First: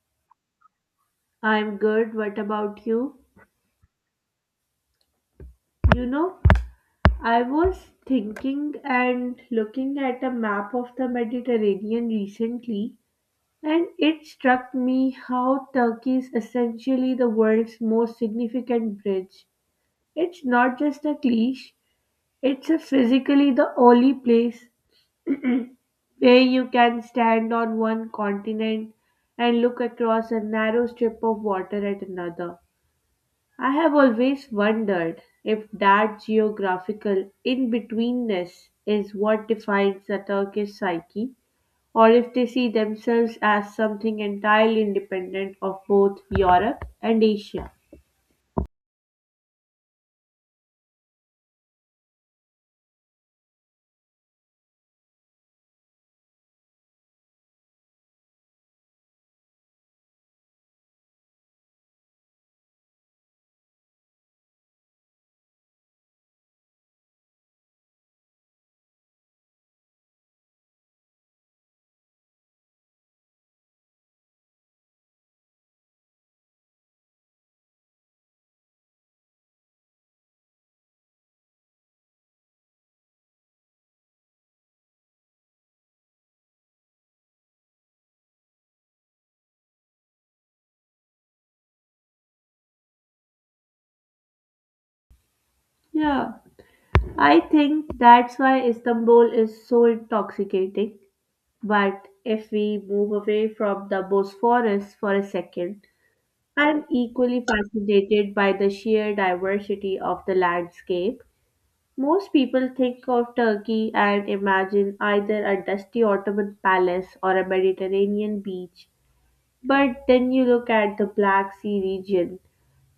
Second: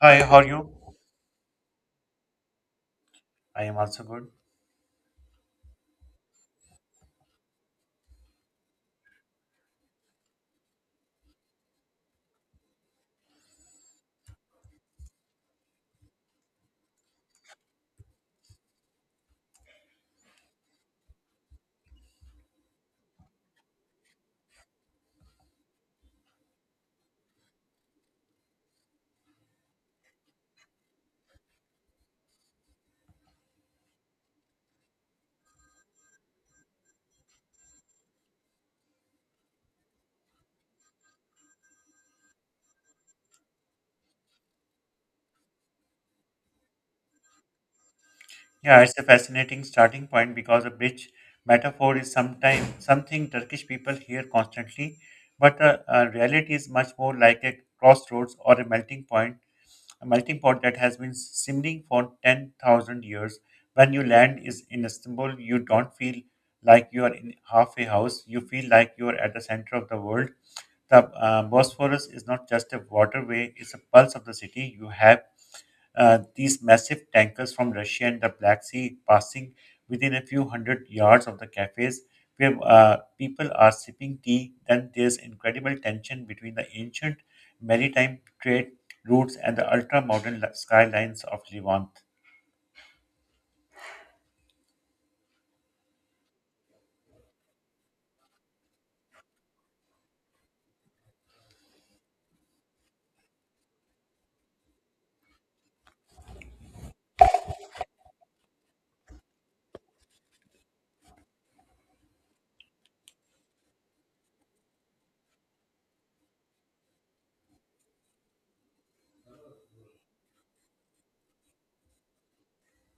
Hi, how are you? I'm good. What about you? I am also good. You know, I was thinking and looking at a map of the Mediterranean recently, and it struck me how Turkey is essentially the world's most significant bridge. It's not just a cliche, it's a physically the only place where you can stand on one continent and look across a narrow strip of water at another. I have always wondered if that geographical in betweenness is what defines the Turkish psyche, or if they see themselves as something entirely independent of both Europe and Asia. Yeah, it's a fascinating starting point because a bridge metaphor is sometimes something Turkish people hear constantly, but the reality is much more like a crossroads or a melting point, a melting pot that has been simmering for 10,000 years. When you land is in Istanbul, you don't feel like you are in half a house. You feel like you are at the center of the world. The Bosphorus is not just a waterway; it's a pulse of the city. You have these massive tankers from Russia and the Black Sea passing within a few hundred yards of the cafes where people are sipping tea. Then there's incredible tension between the ancient maritime trade routes and the ultra modern skylines of Levant. Yeah, I think that's why Istanbul is so intoxicating. But if we move away from the Bosphorus for a second, I'm equally fascinated by the sheer diversity of the landscape. Most people think of Turkey and imagine either a dusty Ottoman palace or a Mediterranean beach. But then you look at the Black Sea region,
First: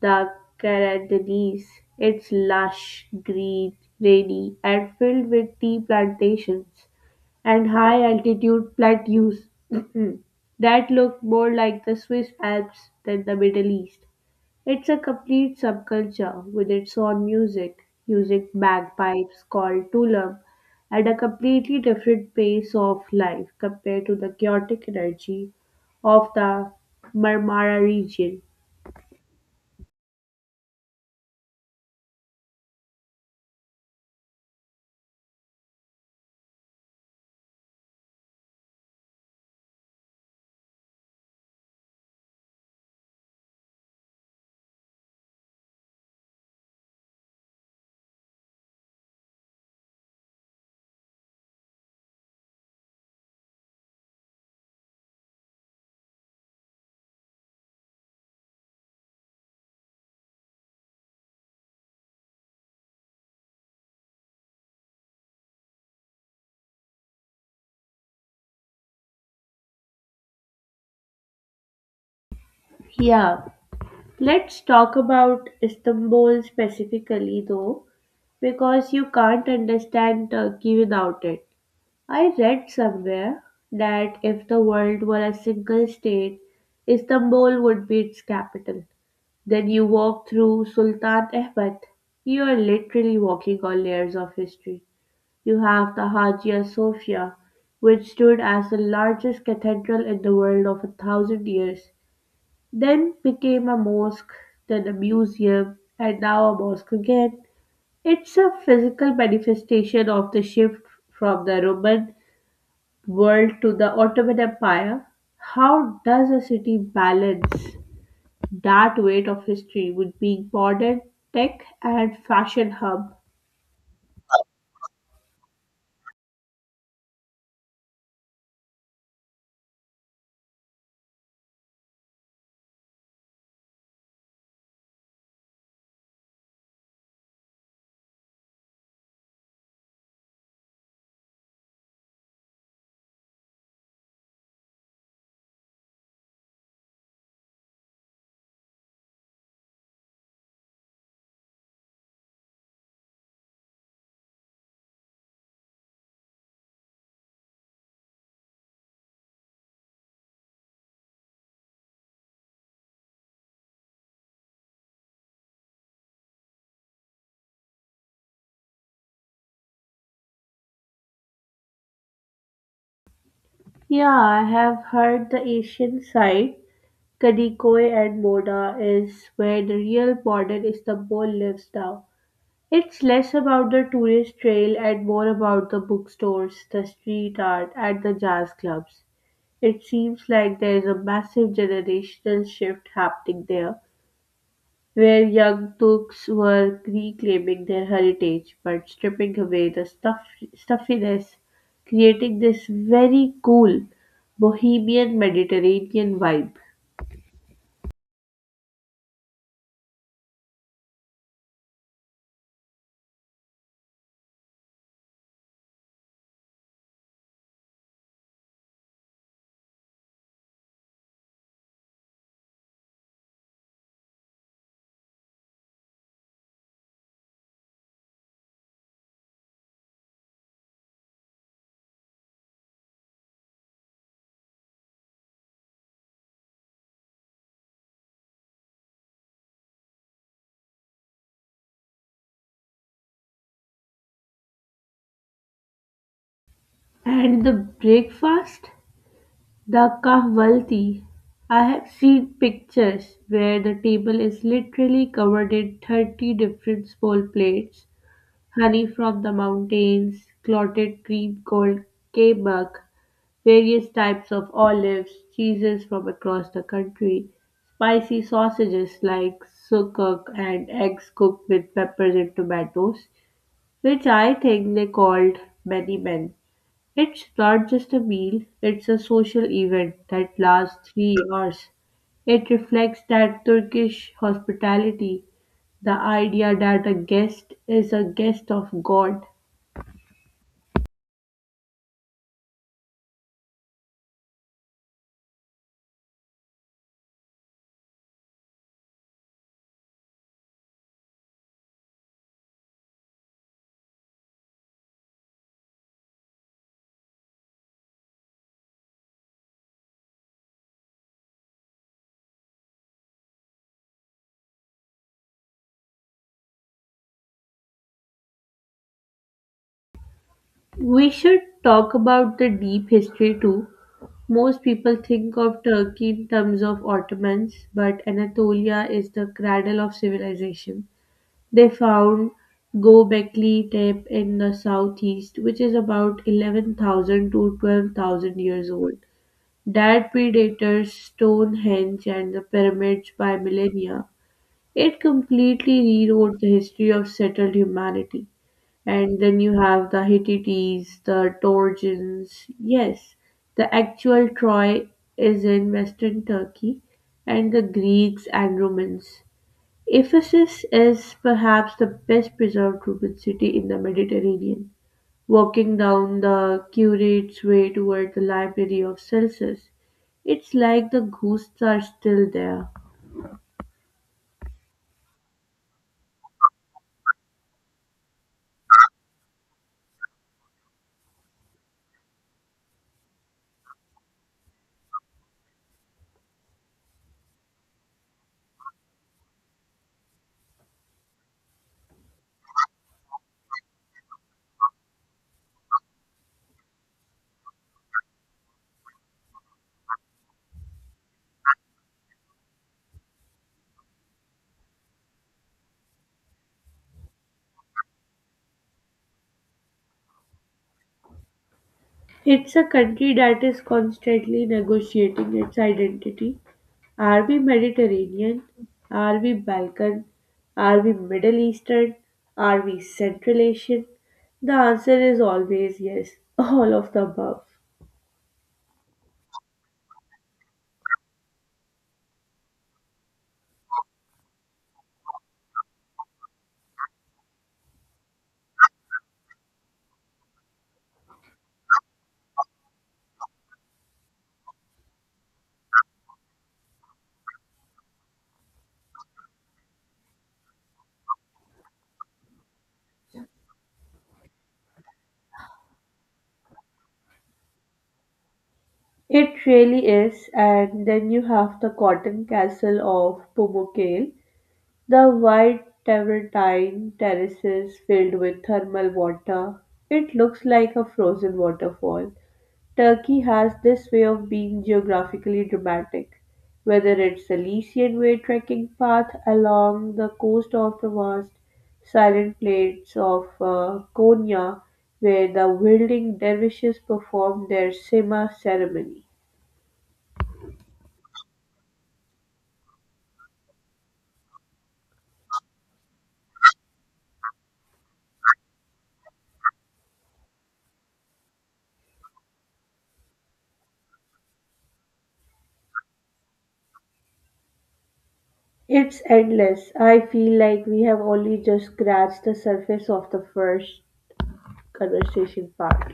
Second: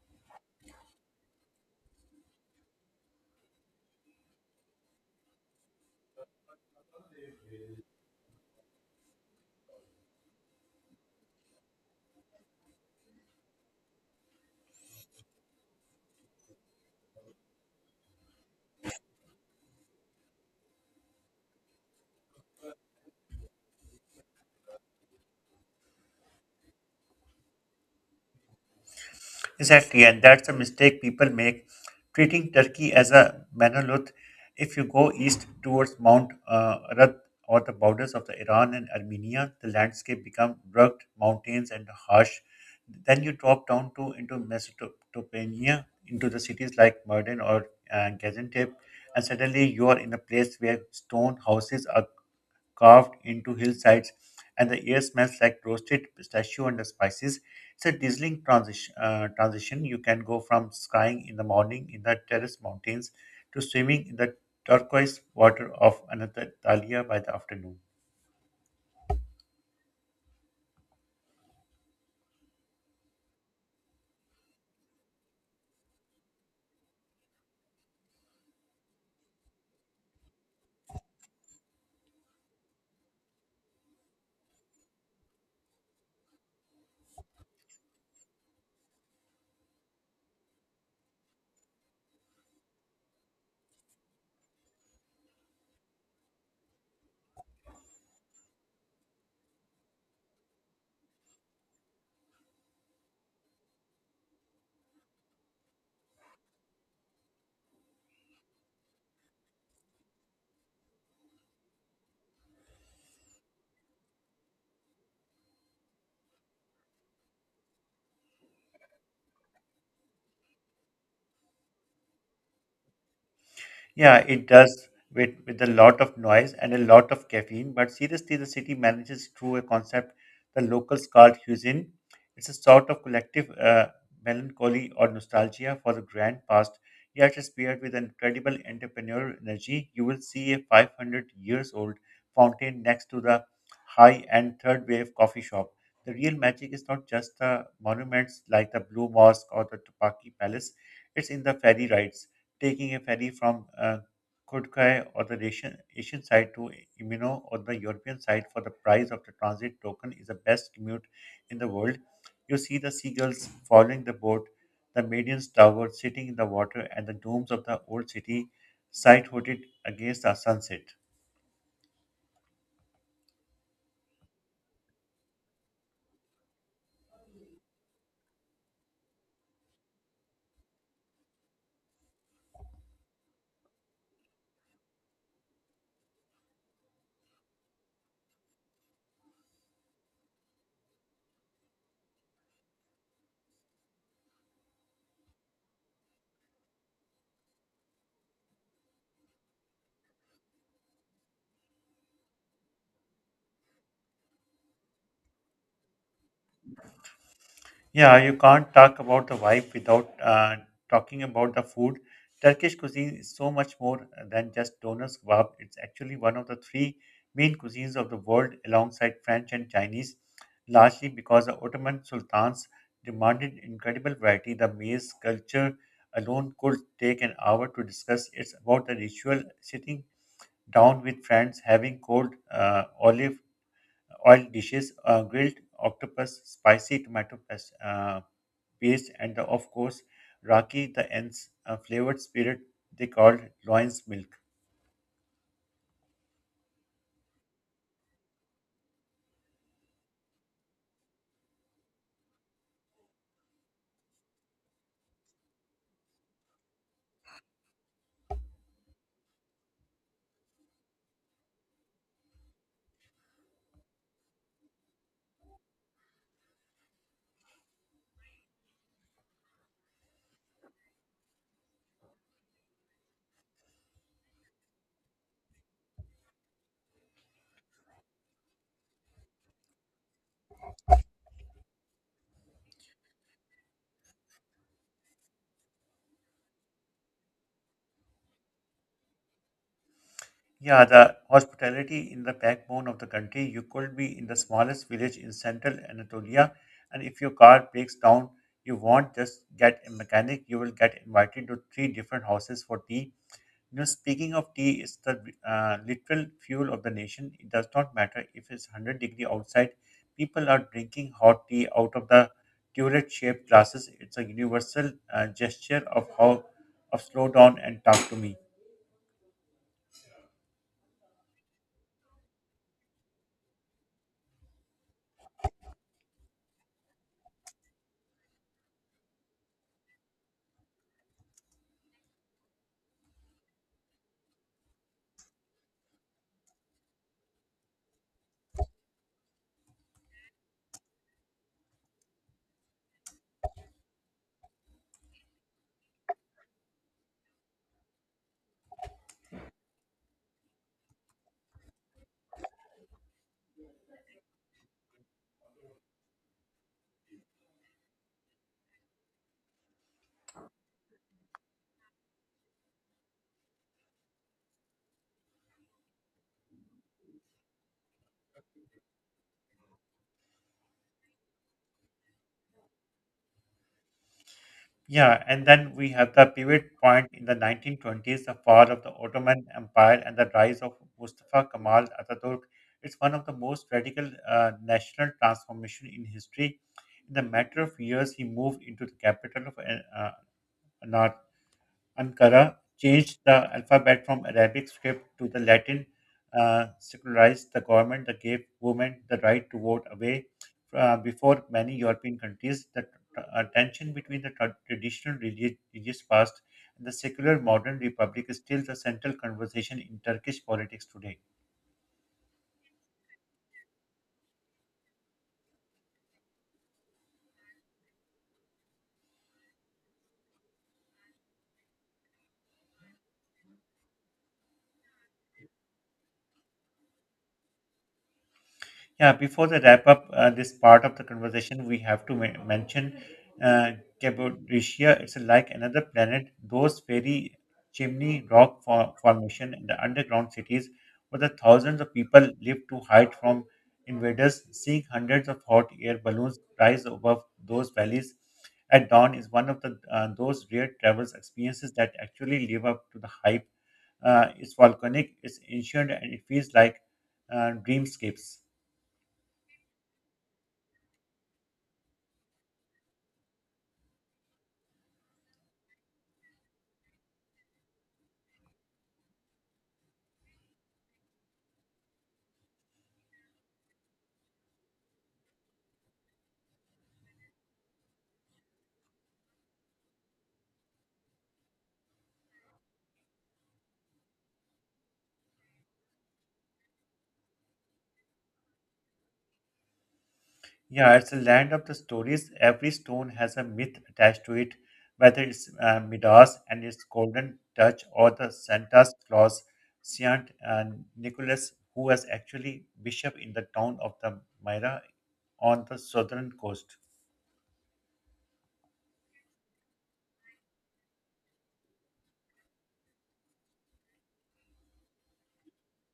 the Karadeniz. It's lush, green, rainy, and filled with tea plantations and high altitude plateaus that look more like the Swiss Alps than the Middle East. It's a complete subculture with its own music, using bagpipes called tulam, and a completely different pace of life compared to the chaotic energy of the Marmara region. Exactly, and that's a mistake people make, treating Turkey as a monolith. If you go east towards Mount Arad or the borders of the Iran and Armenia, the landscape becomes rugged mountains and harsh. Then you drop down to into Mesopotamia, into the cities like Mardin or Gaziantep, and suddenly you are in a place where stone houses are carved into hillsides, and the air smells like roasted pistachio and the spices. It's a dazzling transition. You can go from skiing in the morning in the terrace mountains to swimming in the turquoise water of Anatolia by the afternoon. Yeah, let's talk about Istanbul specifically though, because you can't understand Turkey without it. I read somewhere that if the world were a single state, Istanbul would be its capital. Then you walk through Sultan Ahmed. You are literally walking on layers of history. You have the Hagia Sophia, which stood as the largest cathedral in the world of a thousand years, then became a mosque, then a museum, and now a mosque again. It's a physical manifestation of the shift from the Roman world to the Ottoman Empire. How does a city balance? That weight of history would be Gordon Tech and Fashion Hub. Yeah, it does with a lot of noise and a lot of caffeine, but seriously, the city manages through a concept the locals call Husin. It's a sort of collective melancholy or nostalgia for the grand past, yet it's paired with incredible entrepreneurial energy. You will see a 500 years old fountain next to the high end third wave coffee shop. The real magic is not just the monuments like the Blue Mosque or the Tupaki Palace, it's in the ferry rides taking a ferry from Kurgai or the Asian side to Imino or the European side for the price of the transit token is the best commute in the world. You see the seagulls following the boat, the Median's tower sitting in the water, and the domes of the old city sight-hooted against the sunset. Yeah, I have heard the Asian side, Kadikoy and Moda, is where the real modern Istanbul lives now. It's less about the tourist trail and more about the bookstores, the street art, and the jazz clubs. It seems like there is a massive generational shift happening there, where young books were reclaiming their heritage but stripping away the stuff, stuffiness, creating this very cool bohemian Mediterranean vibe. Yeah, you can't talk about the vibe without talking about the food. Turkish cuisine is so much more than just donuts kebab. It's actually one of the three main cuisines of the world alongside French and Chinese, largely because the Ottoman sultans demanded incredible variety. The maize culture alone could take an hour to discuss. It's about the ritual sitting down with friends, having cold olive oil dishes, grilled octopus, spicy tomato paste, and the, of course, raki, the ends, a flavored spirit they called loins milk. And the breakfast, the kahvalti. I have seen pictures where the table is literally covered in 30 different small plates, honey from the mountains, clotted cream called kebab, various types of olives, cheeses from across the country, spicy sausages like sukuk and eggs cooked with peppers and tomatoes, which I think they called many men. It's not just a meal, it's a social event that lasts 3 hours. It reflects that Turkish hospitality, the idea that a guest is a guest of God. Yeah, the hospitality in the backbone of the country. You could be in the smallest village in central Anatolia, and if your car breaks down, you won't just get a mechanic, you will get invited to three different houses for tea. You know, speaking of tea, it's the literal fuel of the nation. It does not matter if it's 100-degree outside. People are drinking hot tea out of the turret-shaped glasses. It's a universal gesture of how of slow down and talk to me. We should talk about the deep history too. Most people think of Turkey in terms of Ottomans, but Anatolia is the cradle of civilization. They found Göbekli Tepe in the southeast, which is about 11,000 to 12,000 years old. That predators Stonehenge and the pyramids by millennia. It completely rewrote the history of settled humanity. And then you have the Hittites, the Georgians. Yes, the actual Troy is in western Turkey, and the Greeks and Romans. Ephesus is perhaps the best preserved Roman city in the Mediterranean. Walking down the curate's way toward the library of Celsus, it's like the ghosts are still there. Yeah, and then we have the pivot point in the 1920s, the fall of the Ottoman Empire and the rise of Mustafa Kemal Atatürk. It's one of the most radical national transformation in history. In the matter of years, he moved into the capital of uh, Ankara changed the alphabet from Arabic script to the Latin, secularized the government that gave women the right to vote away before many European countries. The tension between the traditional religious past and the secular modern republic is still the central conversation in Turkish politics today. It's a country that is constantly negotiating its identity. Are we Mediterranean? Are we Balkan? Are we Middle Eastern? Are we Central Asian? The answer is always yes, all of the above. Yeah, before the wrap up, this part of the conversation, we have to mention uh, Cappadocia. It's like another planet. Those fairy chimney rock formation and the underground cities where the thousands of people live to hide from invaders, seeing hundreds of hot air balloons rise above those valleys at dawn is one of the those rare travels experiences that actually live up to the hype. It's volcanic, it's ancient, and it feels like dreamscapes. It really is, and then you have the cotton castle of Pumukale, the white Travertine terraces filled with thermal water. It looks like a frozen waterfall. Turkey has this way of being geographically dramatic, whether it's the Lycian Way trekking path along the coast of the vast silent plains of Konya, where the wielding dervishes perform their Sema ceremony. Yeah, it's a land of the stories. Every stone has a myth attached to it, whether it's Midas and its golden touch or the Santa Claus, Saint Nicholas, who was actually bishop in the town of the Myra on the southern coast. It's endless. I feel like we have only just scratched the surface of the first conversation part.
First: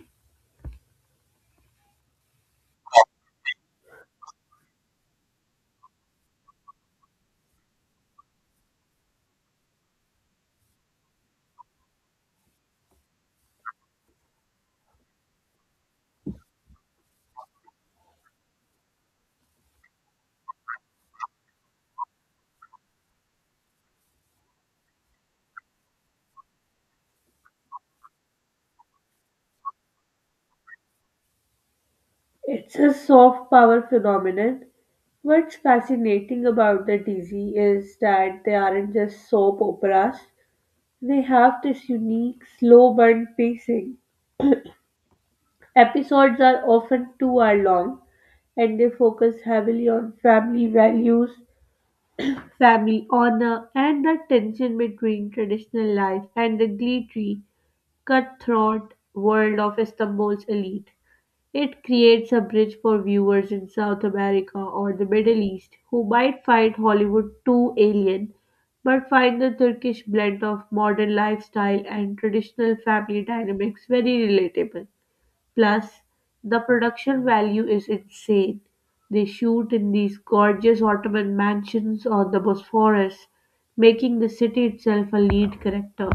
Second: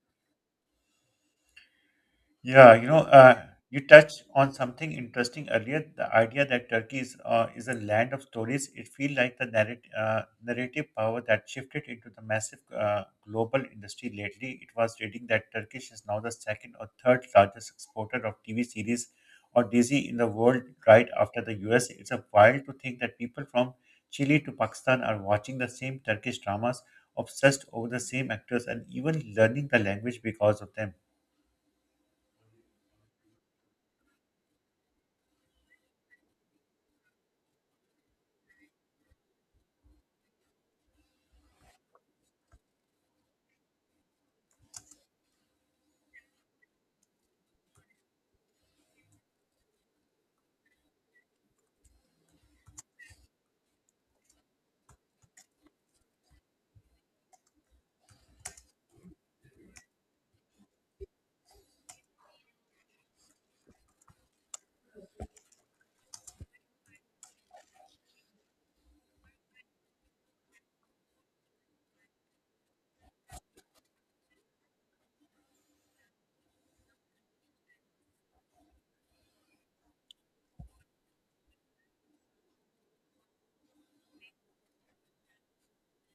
Yeah, you know, you touched on something interesting earlier. The idea that Turkey is a land of stories. It feels like the narrative power that shifted into the massive global industry lately. It was reading that Turkish is now the second or third largest exporter of TV series or DZ in the world, right after the US. It's a wild to think that people from Chile to Pakistan are watching the same Turkish dramas, obsessed over the same actors, and even learning the language because of them. It's a soft power phenomenon. What's fascinating about the Dizzy is that they aren't just soap operas. They have this unique slow burn pacing. Episodes are often 2 hour long and they focus heavily on family values, family honor, and the tension between traditional life and the glittery, cutthroat world of Istanbul's elite. It creates a bridge for viewers in South America or the Middle East who might find Hollywood too alien, but find the Turkish blend of modern lifestyle and traditional family dynamics very relatable. Plus, the production value is insane. They shoot in these gorgeous Ottoman mansions on the Bosphorus, making the city itself a lead character.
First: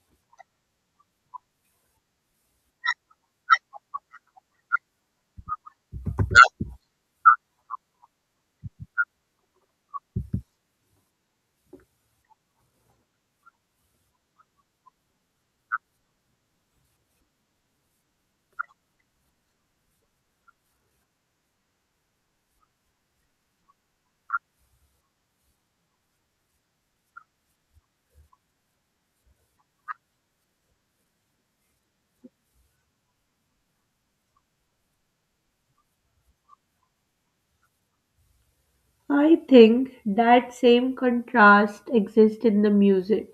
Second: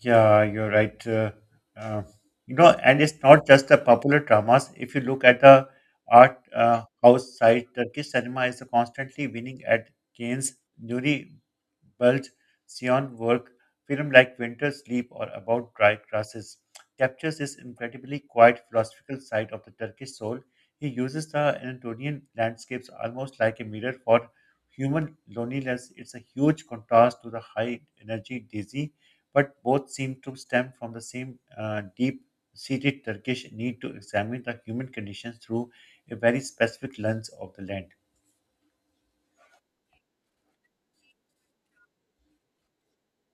Yeah, you're right. Uh, you know, and it's not just the popular dramas. If you look at the art house side, Turkish cinema is constantly winning at Cannes, Nuri Bilge Ceylan' work, film like Winter Sleep or About Dry Grasses captures this incredibly quiet philosophical side of the Turkish soul. He uses the Anatolian landscapes almost like a mirror for human loneliness. It's a huge contrast to the high energy dizzy but both seem to stem from the same deep seated Turkish need to examine the human conditions through a very specific lens of the land. I think that same contrast exists in the music.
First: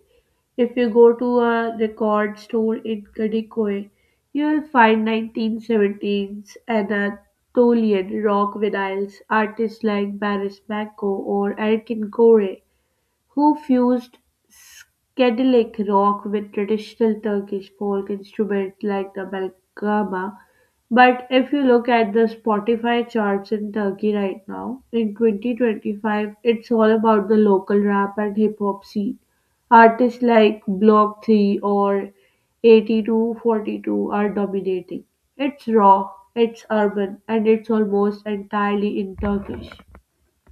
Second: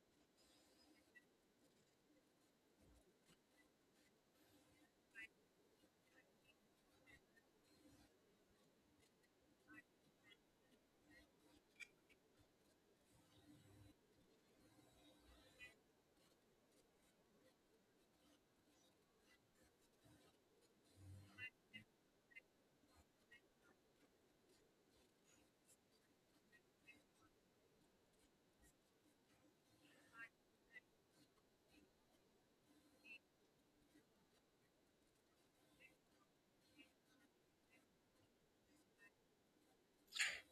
If you go to a record store in Kadikoy, you'll find 1917s, Anatolian rock vinyls, artists like Boris Manko or Erkin Kore, who fused Cadillac rock with traditional Turkish folk instruments like the Balgama. But if you look at the Spotify charts in Turkey right now, in 2025, it's all about the local rap and hip hop scene. Artists like Block 3 or 8242 are dominating. It's raw, it's urban, and it's almost entirely in Turkish.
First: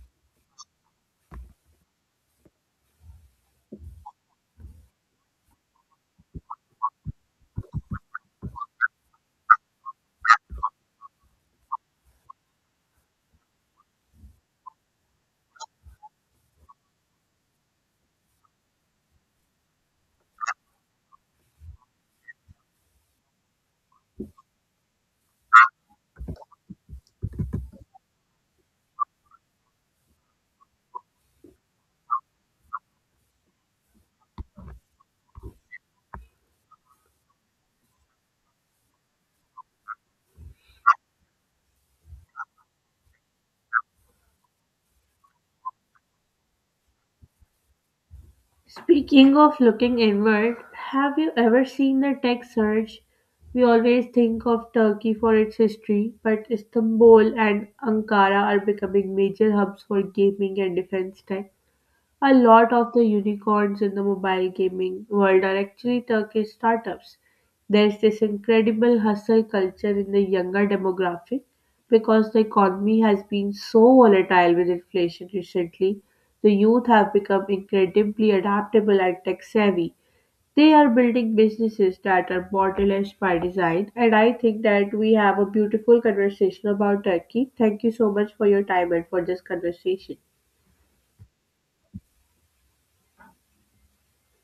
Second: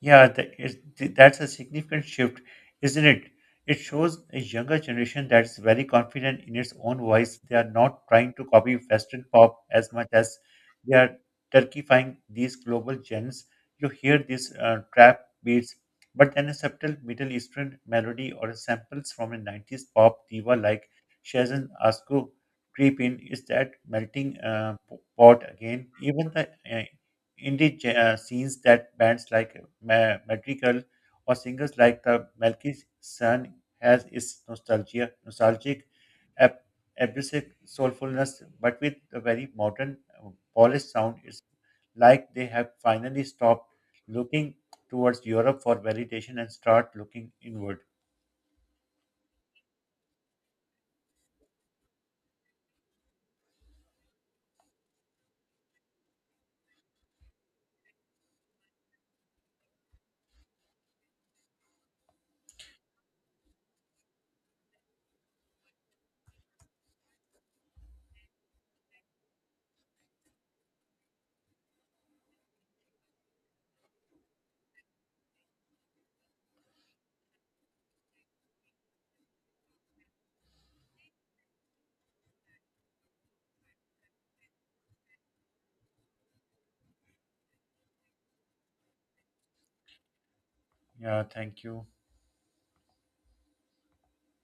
Yeah, that's a significant shift, isn't it? It shows a younger generation that's very confident in its own voice. They are not trying to copy Western pop as much as they are turkeyfying these global gems. You hear these trap beats, but then a subtle Middle Eastern melody or samples from a 90s pop diva like Shazen Asku creep in. Is that melting pot again? Even the indie scenes that bands like Madrigal or singers like the Melky Sun has its nostalgic, ab- abrasive soulfulness, but with a very modern, polished sound. It's like they have finally stopped looking towards Europe for validation and start looking inward. Speaking of looking inward, have you ever seen the tech surge? We always think of Turkey for its history, but Istanbul and Ankara are becoming major hubs for gaming and defense tech. A lot of the unicorns in the mobile gaming world are actually Turkish startups. There's this incredible hustle culture in the younger demographic because the economy has been so volatile with inflation recently. The youth have become incredibly adaptable and tech savvy. They are building businesses that are borderless by design, and I think that we have a beautiful conversation about Turkey. Thank you so much for your time and for this conversation. Yeah, thank you.